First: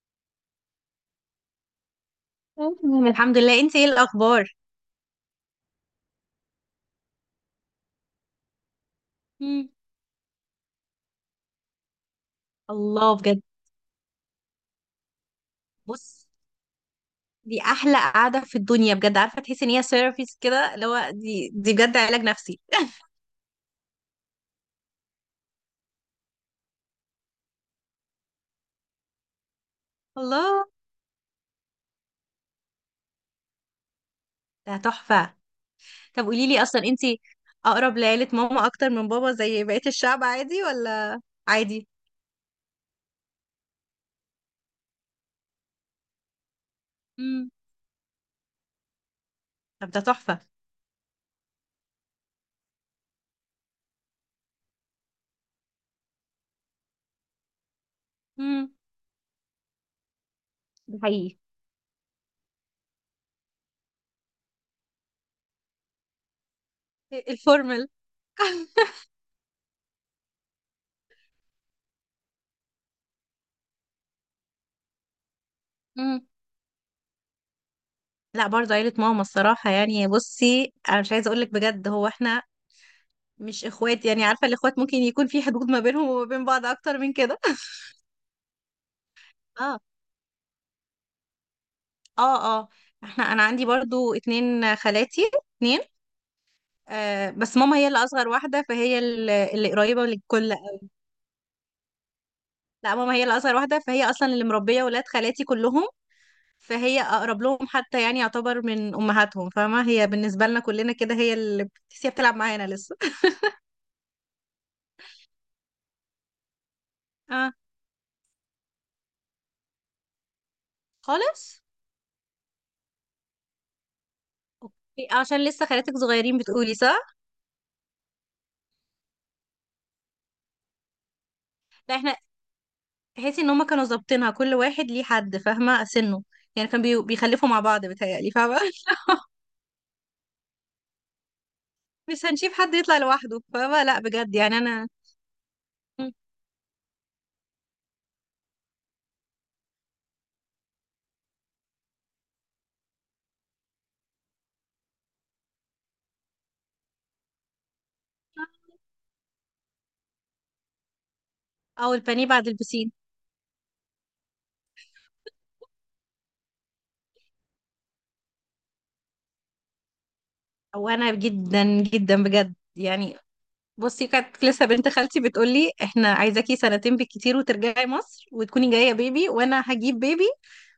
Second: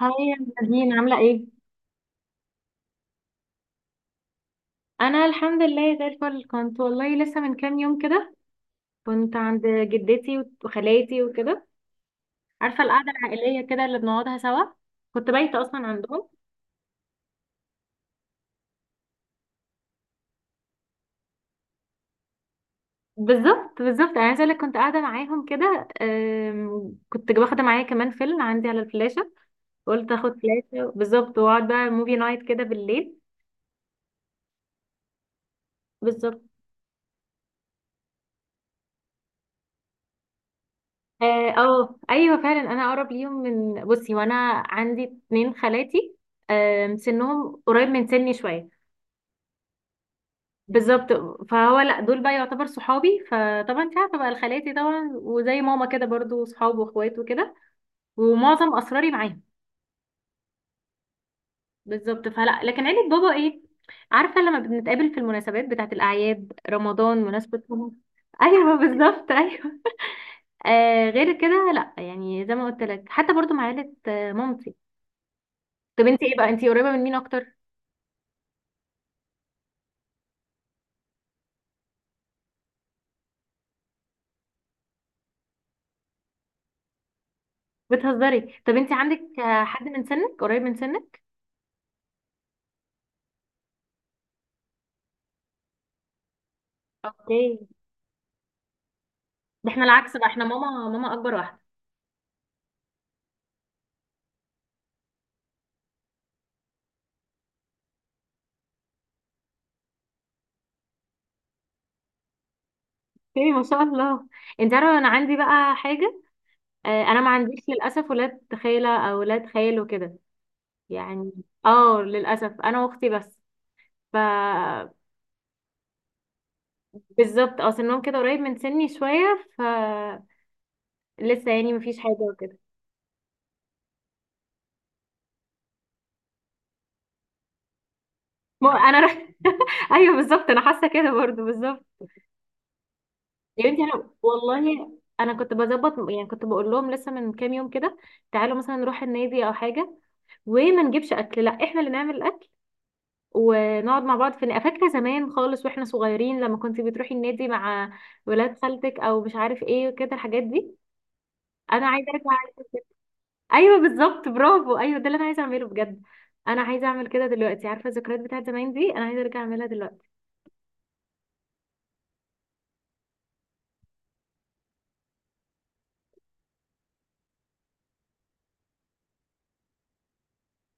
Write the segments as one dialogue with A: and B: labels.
A: هاي يا نادين، عاملة ايه؟
B: تمام، الحمد لله. انت ايه الاخبار؟
A: أنا الحمد لله زي الفل. كنت والله لسه من كام يوم كده كنت عند
B: مم.
A: جدتي وخالاتي وكده. عارفة القعدة
B: الله بجد.
A: العائلية كده اللي بنقعدها سوا، كنت بايتة أصلا
B: بص،
A: عندهم.
B: دي احلى قعده في الدنيا بجد. عارفه تحسي ان هي ثيرابيست كده، اللي هو دي بجد علاج نفسي.
A: بالظبط بالظبط، أنا عايزة أقولك كنت قاعدة معاهم كده، كنت واخدة معايا كمان فيلم عندي على الفلاشة. قلت أخد
B: الله،
A: فلاشة بالظبط وأقعد بقى موفي نايت كده بالليل.
B: ده تحفه. طب
A: بالظبط.
B: قولي لي اصلا، انت اقرب لعيله ماما اكتر من بابا زي بقيه الشعب، عادي ولا؟
A: اه.
B: عادي.
A: ايوه فعلا انا اقرب ليهم من، بصي وانا عندي اتنين خالاتي.
B: مم.
A: سنهم قريب من سني شوية.
B: طب ده تحفه.
A: بالظبط، فهو لا دول بقى يعتبر صحابي، فطبعا انت عارفه بقى الخالاتي طبعا وزي ماما كده برضو صحاب واخوات وكده،
B: مم.
A: ومعظم اسراري معاهم.
B: ده حقيقي.
A: بالظبط، فلا لكن عيله بابا ايه، عارفه لما بنتقابل في المناسبات بتاعه الاعياد، رمضان، مناسبه
B: الفورمال.
A: رمضان. ايوه بالظبط ايوه. آه غير كده لا، يعني زي ما قلت لك حتى برضو مع عيله مامتي. طب انت
B: مم.
A: ايه بقى، انت قريبه من مين اكتر؟
B: لا برضه عيله ماما الصراحه. يعني بصي، انا مش عايزه اقول لك بجد، هو احنا مش اخوات، يعني عارفه الاخوات ممكن يكون في حدود ما بينهم وما بين بعض اكتر من كده.
A: بتهزري. طب انت عندك
B: اه،
A: حد من سنك قريب من سنك؟
B: اه، اه. انا عندي برضو اتنين خالاتي، اتنين. آه، بس
A: اوكي،
B: ماما هي اللي اصغر واحده، فهي
A: ده
B: اللي
A: احنا
B: قريبه
A: العكس بقى، احنا
B: للكل.
A: ماما ماما اكبر واحده.
B: لا، ماما هي اللي اصغر واحده، فهي اصلا اللي مربيه ولاد خالاتي كلهم. فهي اقرب لهم، حتى يعني يعتبر من امهاتهم، فاهمه؟ هي بالنسبه لنا كلنا كده، هي اللي بتحسيها بتلعب معانا لسه.
A: ايه ما شاء الله. انت عارفه انا عندي بقى حاجه، انا ما
B: اه،
A: عنديش للاسف ولاد خاله او ولاد خال وكده يعني.
B: خالص.
A: اه للاسف، انا واختي بس. ف
B: إيه، عشان لسه خالاتك صغيرين بتقولي صح؟
A: بالظبط، اه سنهم كده قريب من سني شويه، لسه يعني
B: لا
A: مفيش حاجه
B: احنا،
A: وكده.
B: تحسي ان هما كانوا ظابطينها، كل واحد ليه حد فاهمه سنه. يعني كان بيخلفوا مع بعض بيتهيألي، فاهمه؟
A: ما انا ر... ايوه بالظبط، انا حاسه كده برضو بالظبط.
B: مش هنشوف حد يطلع لوحده،
A: يا بنتي
B: فاهمه؟ لا
A: انا
B: بجد، يعني انا.
A: والله، انا كنت بظبط،
B: مم.
A: يعني كنت بقول لهم لسه من كام يوم كده، تعالوا مثلا نروح النادي او حاجه، وما نجيبش اكل، لا احنا اللي نعمل الاكل، ونقعد مع بعض في فاكره زمان خالص واحنا صغيرين لما كنت بتروحي النادي مع ولاد خالتك او مش عارف ايه وكده الحاجات دي، انا
B: او
A: عايزه
B: البانيه
A: ارجع.
B: بعد البسين.
A: ايوه بالظبط برافو ايوه، ده اللي انا عايزه اعمله بجد. انا عايزه اعمل كده دلوقتي، عارفه الذكريات بتاعت زمان دي، انا عايزه ارجع اعملها دلوقتي.
B: وانا جدا جدا بجد، يعني بصي، كانت لسه بنت خالتي بتقول لي احنا عايزاكي سنتين بالكتير وترجعي مصر وتكوني جايه بيبي، وانا هجيب بيبي،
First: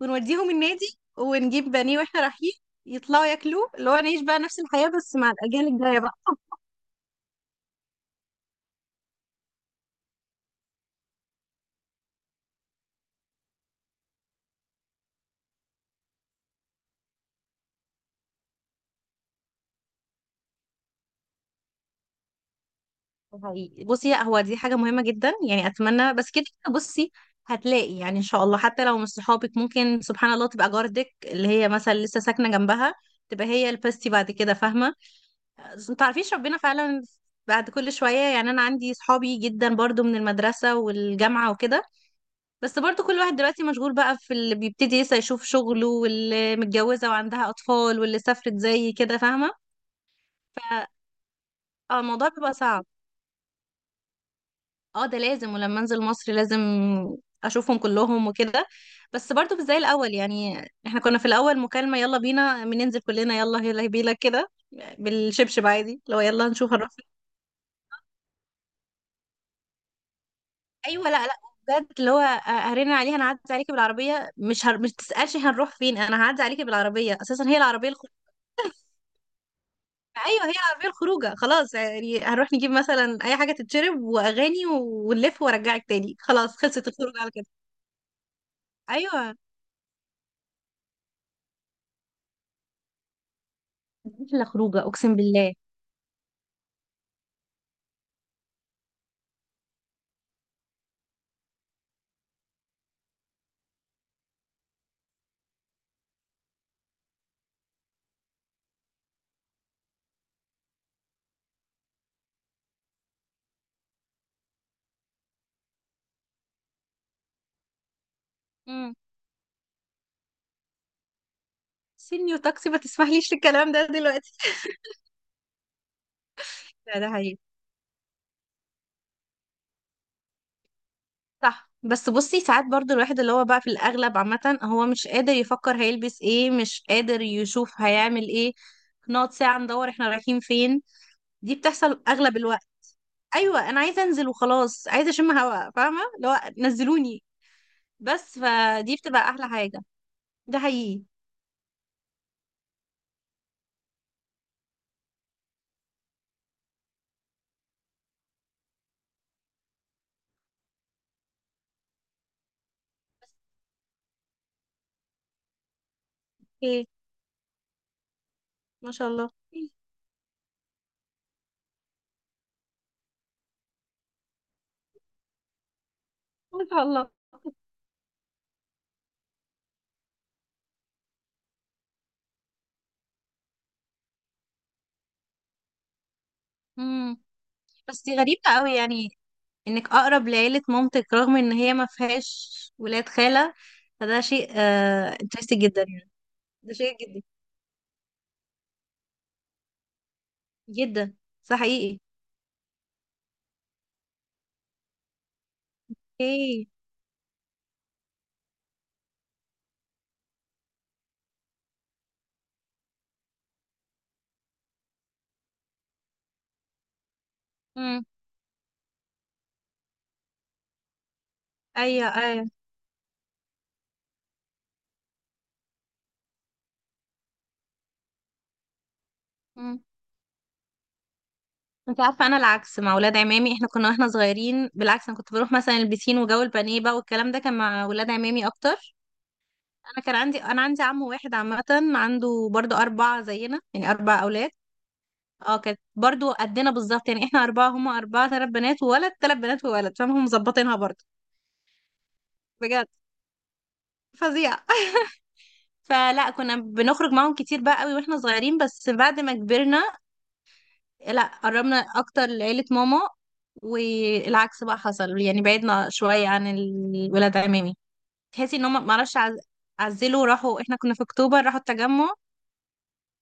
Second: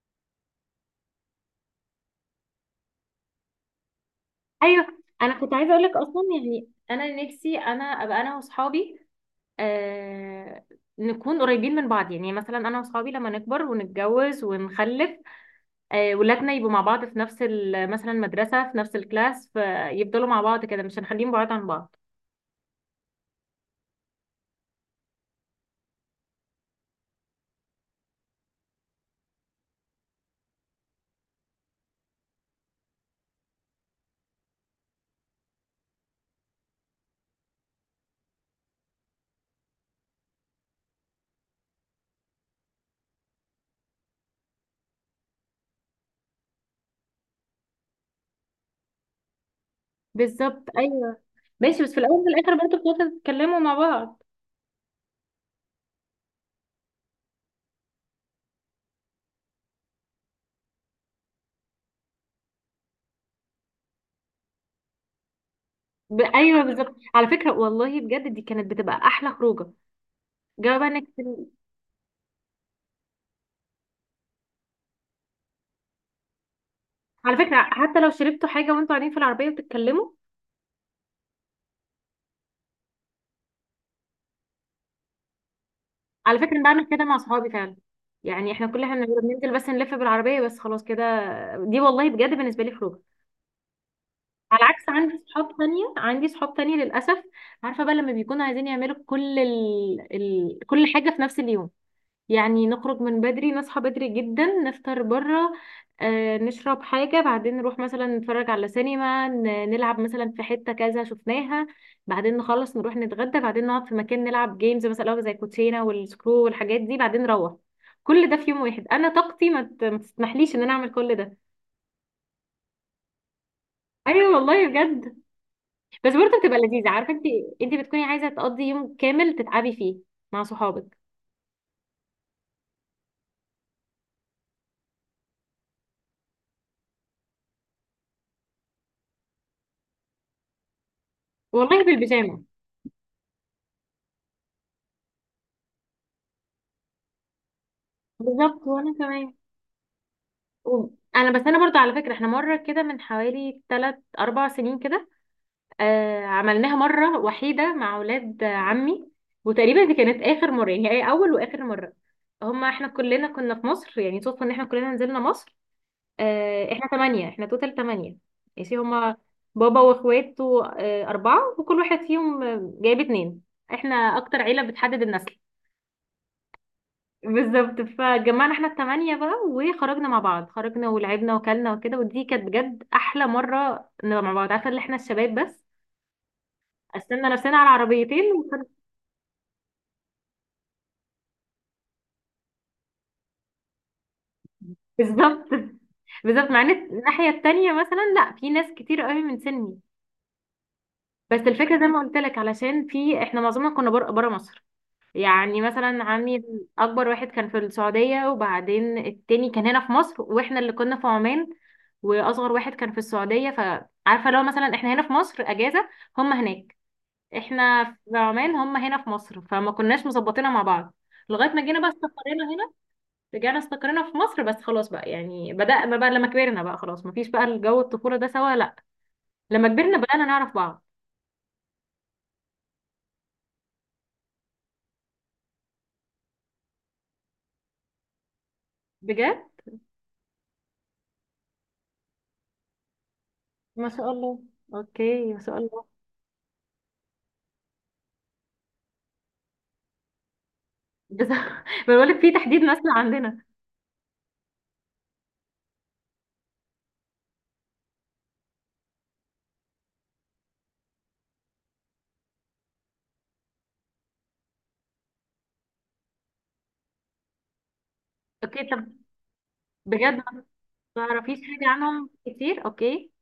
B: ونوديهم النادي، ونجيب بانيه واحنا رايحين يطلعوا ياكلوه، اللي هو نعيش بقى نفس
A: ايوه.
B: الحياه بس مع
A: انا كنت
B: الاجيال
A: عايزه اقول لك،
B: الجايه بقى.
A: اصلا يعني انا نفسي انا ابقى انا واصحابي، آه نكون قريبين من بعض، يعني مثلا انا واصحابي لما نكبر ونتجوز ونخلف، ولادنا يبقوا مع بعض في نفس مثلا مدرسة، في نفس الكلاس، فيفضلوا مع بعض كده، مش هنخليهم بعاد عن بعض.
B: حقيقي. بصي لا، هو دي حاجة مهمة جدا، يعني أتمنى، بس كده كده بصي هتلاقي يعني إن شاء الله، حتى لو مش صحابك، ممكن سبحان الله تبقى جارتك اللي هي مثلا لسه ساكنة جنبها تبقى هي البستي بعد كده، فاهمة؟ ما تعرفيش ربنا فعلا. بعد كل شوية، يعني أنا عندي صحابي جدا برضو من المدرسة والجامعة وكده، بس برضو كل واحد دلوقتي مشغول بقى، في اللي بيبتدي لسه يشوف شغله، واللي متجوزة وعندها أطفال، واللي سافرت زي كده، فاهمة؟
A: بالظبط
B: ف
A: ايوه. ماشي، بس في
B: اه،
A: الاول وفي
B: الموضوع بيبقى
A: الاخر برضه
B: صعب.
A: بتقعدوا تتكلموا مع بعض.
B: اه، ده لازم، ولما انزل مصر لازم اشوفهم كلهم وكده، بس برضو مش زي الاول يعني. احنا كنا في الاول مكالمة يلا بينا، بننزل كلنا، يلا يلا بينا كده، بالشبشب عادي. لو يلا
A: ايوه
B: نشوف هنروح
A: بالظبط،
B: فين.
A: على فكرة والله بجد دي كانت بتبقى احلى خروجة، جواب
B: ايوه،
A: انك،
B: لا لا، بجد اللي هو هرن عليه، هنعدي عليكي بالعربية، مش تسألش هنروح فين، انا هعدي عليكي بالعربية
A: على
B: اساسا، هي
A: فكرة
B: العربية
A: حتى لو
B: الخروج.
A: شربتوا حاجة وانتوا قاعدين في العربية وبتتكلموا.
B: ايوه، هي العربية الخروجة خلاص، يعني هنروح نجيب مثلا اي حاجة تتشرب واغاني ونلف وارجعك تاني،
A: على فكرة
B: خلاص
A: أنا بعمل
B: خلصت
A: كده
B: الخروج
A: مع
B: على كده.
A: صحابي فعلا، يعني احنا كل احنا
B: ايوه.
A: بننزل بس نلف بالعربية بس خلاص كده. دي والله بجد بالنسبة لي خروجة.
B: لا
A: على
B: خروجه
A: عكس
B: اقسم
A: عندي
B: بالله.
A: صحاب تانية، عندي صحاب تانية للأسف، عارفة بقى لما بيكونوا عايزين يعملوا كل كل حاجة في نفس اليوم، يعني نخرج من بدري، نصحى بدري جدا، نفطر بره، آه نشرب حاجة، بعدين نروح مثلا نتفرج على سينما، نلعب مثلا في حتة كذا شفناها، بعدين نخلص نروح نتغدى، بعدين نقعد في مكان نلعب جيمز مثلا زي كوتشينة والسكرو والحاجات دي، بعدين نروح. كل ده في يوم واحد،
B: امم
A: انا طاقتي ما تسمحليش ان انا اعمل كل ده.
B: سينيور تاكسي ما تسمحليش الكلام ده دلوقتي.
A: ايوه والله بجد، بس برضه بتبقى لذيذة،
B: لا ده
A: عارفة انت،
B: حقيقي.
A: انت بتكوني عايزة تقضي يوم كامل تتعبي فيه مع صحابك.
B: صح، بس بصي ساعات برضو الواحد اللي هو بقى في الأغلب عامة هو مش قادر يفكر هيلبس ايه، مش قادر يشوف هيعمل ايه، نقعد ساعة ندور احنا رايحين فين. دي
A: والله
B: بتحصل أغلب
A: بالبيجامة.
B: الوقت. أيوة، أنا عايزة أنزل وخلاص، عايزة أشم هوا فاهمة، اللي هو نزلوني بس،
A: بالظبط وانا
B: فدي بتبقى
A: كمان.
B: أحلى حاجة. ده
A: و-
B: حقيقي.
A: انا بس، انا برضه على فكرة، احنا مرة كده من حوالي 3 4 سنين كده، عملناها مرة وحيدة مع اولاد عمي، وتقريبا دي كانت اخر مرة، يعني هي اول واخر مرة. هما احنا كلنا كنا في مصر، يعني صدفة ان احنا كلنا نزلنا مصر، احنا
B: ايه،
A: تمانية، احنا توتال تمانية. ماشي.
B: ما شاء
A: هما
B: الله.
A: بابا واخواته أربعة، وكل واحد فيهم جايب اتنين، احنا أكتر عيلة بتحدد النسل.
B: ما شاء الله.
A: بالظبط، فجمعنا احنا التمانية بقى وخرجنا مع بعض، خرجنا ولعبنا وكلنا وكده، ودي كانت بجد أحلى مرة نبقى مع بعض، عارفة اللي احنا الشباب بس،
B: امم
A: قسمنا نفسنا على
B: بس دي
A: عربيتين
B: غريبة قوي، يعني انك اقرب لعيلة مامتك رغم ان هي ما فيهاش ولاد خالة، فده شيء
A: بالظبط
B: انترستنج جدا يعني.
A: بالظبط، مع ان
B: ده شيء جدا
A: الناحية التانية مثلا لا، في ناس كتير قوي من سني،
B: جدا.
A: بس
B: ده
A: الفكرة زي ما
B: حقيقي.
A: قلت لك علشان في، احنا معظمنا كنا بره بره مصر. يعني مثلا عمي
B: ايه.
A: اكبر واحد كان في السعودية، وبعدين التاني كان هنا في مصر، واحنا اللي كنا في عمان، واصغر واحد كان في السعودية، فعارفة لو مثلا احنا هنا في مصر اجازة، هم هناك، احنا
B: امم.
A: في عمان هم هنا في مصر، فما كناش مظبطينها مع بعض، لغاية ما جينا بقى
B: ايوه،
A: استقرينا
B: ايوه.
A: هنا. رجعنا استقرينا في مصر بس، خلاص بقى يعني بدأنا بقى لما كبرنا بقى، خلاص مفيش بقى الجو الطفولة ده سوا لا، لما
B: امم.
A: كبرنا بدأنا نعرف بعض.
B: انت عارفة، انا العكس مع ولاد عمامي. احنا كنا واحنا صغيرين بالعكس، انا كنت بروح مثلا البسين وجو البانيه بقى، والكلام ده كان مع ولاد عمامي اكتر.
A: بجد
B: انا عندي عم واحد عامة، عنده برضه اربعة زينا،
A: ما
B: يعني
A: شاء
B: اربع
A: الله،
B: اولاد.
A: اوكي ما شاء
B: اه، كانت
A: الله.
B: برضو قدنا بالظبط. يعني احنا اربعه هما اربعه، ثلاث بنات وولد، ثلاث بنات وولد، فهم مظبطينها برضو.
A: بس بقولك في تحديد مثل
B: بجد
A: عندنا.
B: فظيع. فلا، كنا بنخرج معاهم كتير بقى قوي واحنا صغيرين، بس بعد ما كبرنا، لا قربنا اكتر لعيلة ماما، والعكس بقى حصل، يعني بعدنا شوية عن الولاد عمامي. تحسي
A: اوكي
B: ان هم
A: طب.
B: معرفش،
A: بجد
B: عزلوا
A: ما
B: راحوا، احنا كنا في
A: تعرفيش
B: اكتوبر راحوا
A: حاجة
B: التجمع.
A: عنهم كتير، اوكي.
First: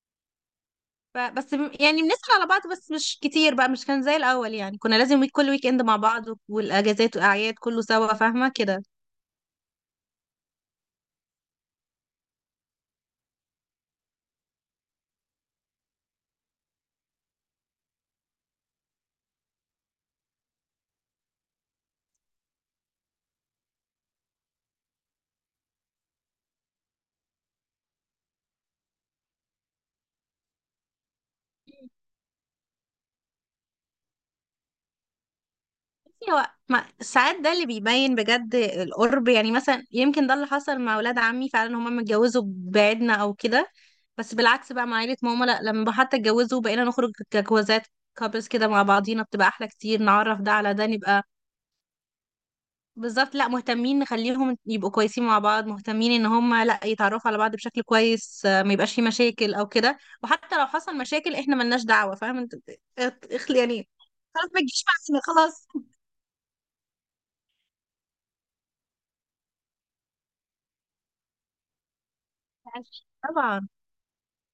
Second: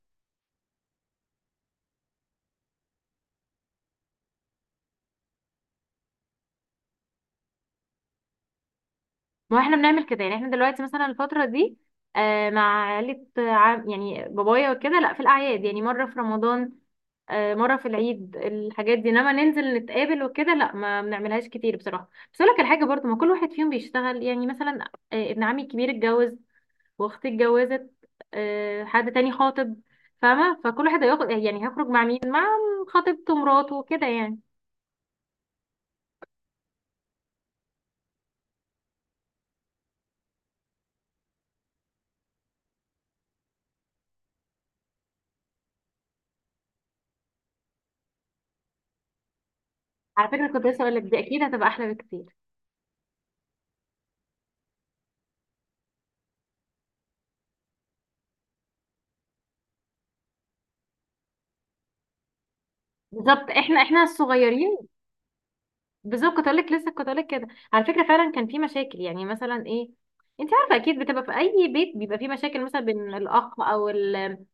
B: بس يعني بنسأل على بعض بس مش كتير بقى، مش كان زي الأول يعني. كنا لازم كل ويك اند مع بعض والأجازات والأعياد كله سوا، فاهمة كده.
A: ما احنا بنعمل كده يعني، احنا دلوقتي مثلا الفترة دي آه مع عيلة عم يعني بابايا وكده، لا في الأعياد، يعني مرة في رمضان آه، مرة في العيد، الحاجات دي، انما ننزل نتقابل وكده لا ما بنعملهاش كتير بصراحة. بس اقول لك الحاجة برضو، ما كل واحد فيهم بيشتغل يعني، مثلا ابن عمي الكبير اتجوز، واختي اتجوزت، حد تاني خاطب، فاهمة، فكل واحد هياخد يعني هيخرج مع مين، مع خطيبته، مراته وكده يعني.
B: بصي، هو ساعات ده اللي بيبين بجد القرب، يعني مثلا يمكن ده اللي حصل مع ولاد عمي فعلا، هما متجوزوا بعيدنا أو كده. بس بالعكس بقى مع عيلة ماما، لا لما حتى اتجوزوا بقينا نخرج كجوازات، كابلز كده مع بعضينا، بتبقى أحلى كتير،
A: على
B: نعرف
A: فكرة
B: ده
A: كنت
B: على
A: لسه
B: ده
A: اقول لك، دي
B: نبقى.
A: اكيد هتبقى احلى بكتير.
B: بالظبط، لا مهتمين نخليهم يبقوا كويسين مع بعض، مهتمين ان هم لا يتعرفوا على بعض بشكل كويس، ما يبقاش في مشاكل او كده، وحتى لو حصل مشاكل احنا ملناش دعوة، فاهم انت؟
A: بالظبط،
B: اخلي
A: احنا
B: يعني،
A: احنا
B: خلاص ما
A: الصغيرين.
B: تجيش معانا خلاص.
A: بالظبط كنت لك لسه كنت لك كده، على فكره فعلا كان في مشاكل، يعني مثلا ايه، انت عارفه اكيد بتبقى في اي بيت بيبقى في مشاكل، مثلا بين الاخ
B: طبعا.
A: او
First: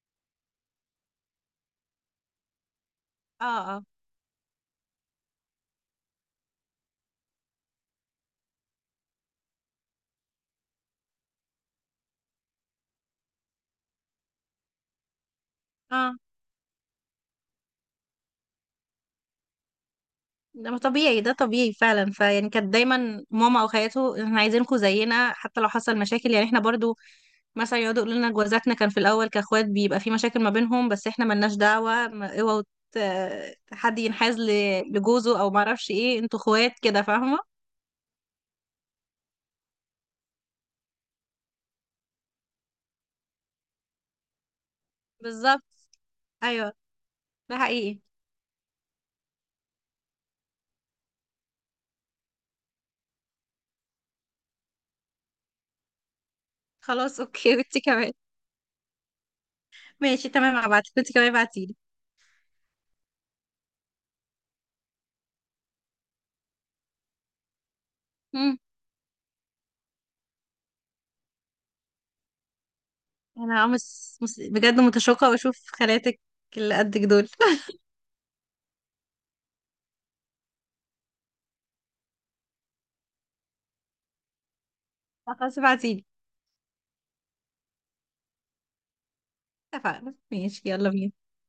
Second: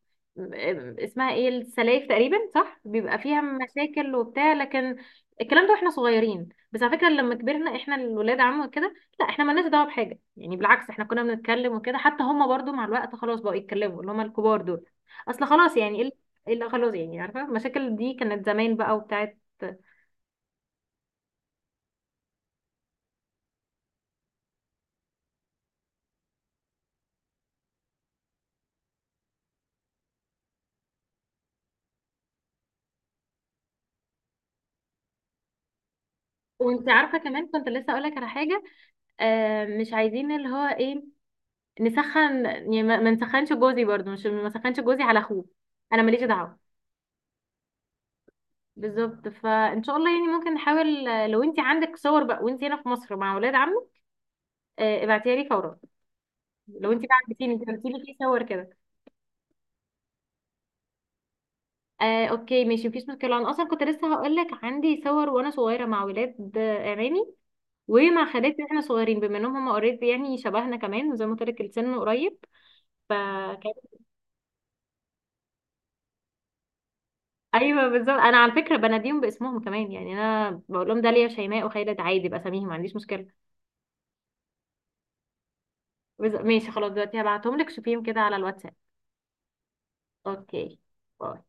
A: اسمها ايه السلايف تقريبا صح، بيبقى فيها
B: اه، اه،
A: مشاكل وبتاع، لكن الكلام ده واحنا صغيرين، بس على فكره لما كبرنا احنا الولاد عم وكده، لا احنا مالناش دعوه بحاجه، يعني بالعكس احنا كنا بنتكلم وكده، حتى هم برضو مع الوقت خلاص بقوا يتكلموا، اللي هم الكبار دول، اصل خلاص يعني ايه،
B: اه.
A: اللي خلاص يعني، عارفه المشاكل دي كانت زمان بقى وبتاعت.
B: ده ما طبيعي، ده طبيعي فعلا. فيعني كانت دايما ماما او خالته احنا عايزينكم زينا، حتى لو حصل مشاكل، يعني احنا برضو مثلا يقعدوا يقولوا لنا جوازاتنا، كان في الاول كاخوات بيبقى في مشاكل ما بينهم، بس احنا ملناش دعوه. اوعوا حد ينحاز لجوزه او ما اعرفش ايه، انتوا اخوات
A: وانت
B: كده
A: عارفه
B: فاهمه.
A: كمان كنت لسه اقول لك على حاجه، مش عايزين اللي هو ايه، نسخن يعني ما نسخنش جوزي برضو، مش ما نسخنش جوزي على اخوه،
B: بالظبط.
A: انا ماليش دعوه.
B: ايوه. ده حقيقي.
A: بالظبط، فان شاء الله يعني ممكن نحاول لو انت عندك صور بقى وانت هنا في مصر مع اولاد عمك، ابعتيها لي فورا، لو انت بقى
B: خلاص
A: عندتيني،
B: اوكي.
A: انت
B: وانت
A: قلتي لي
B: كمان.
A: في صور كده.
B: ماشي تمام، هبعتلك، وانت كمان ابعتيلي.
A: اوكي ماشي، مفيش مشكله، انا اصلا كنت لسه هقول لك عندي صور وانا صغيره مع اولاد عمامي، ومع
B: مم.
A: خالاتي واحنا صغيرين، بما انهم هم اوريدي يعني شبهنا كمان، وزي ما قلت لك السن قريب، ف
B: انا بجد متشوقه واشوف خالاتك اللي قدك دول.
A: ايوه بالظبط. انا على فكره بناديهم باسمهم كمان، يعني انا بقول لهم داليا شيماء وخالد عادي، باساميهم ما عنديش مشكله.
B: خلاص ابعتيلي.
A: ماشي خلاص، دلوقتي هبعتهم لك شوفيهم كده على الواتساب.
B: اتفقنا، ماشي،
A: اوكي،
B: يلا بينا.
A: باي.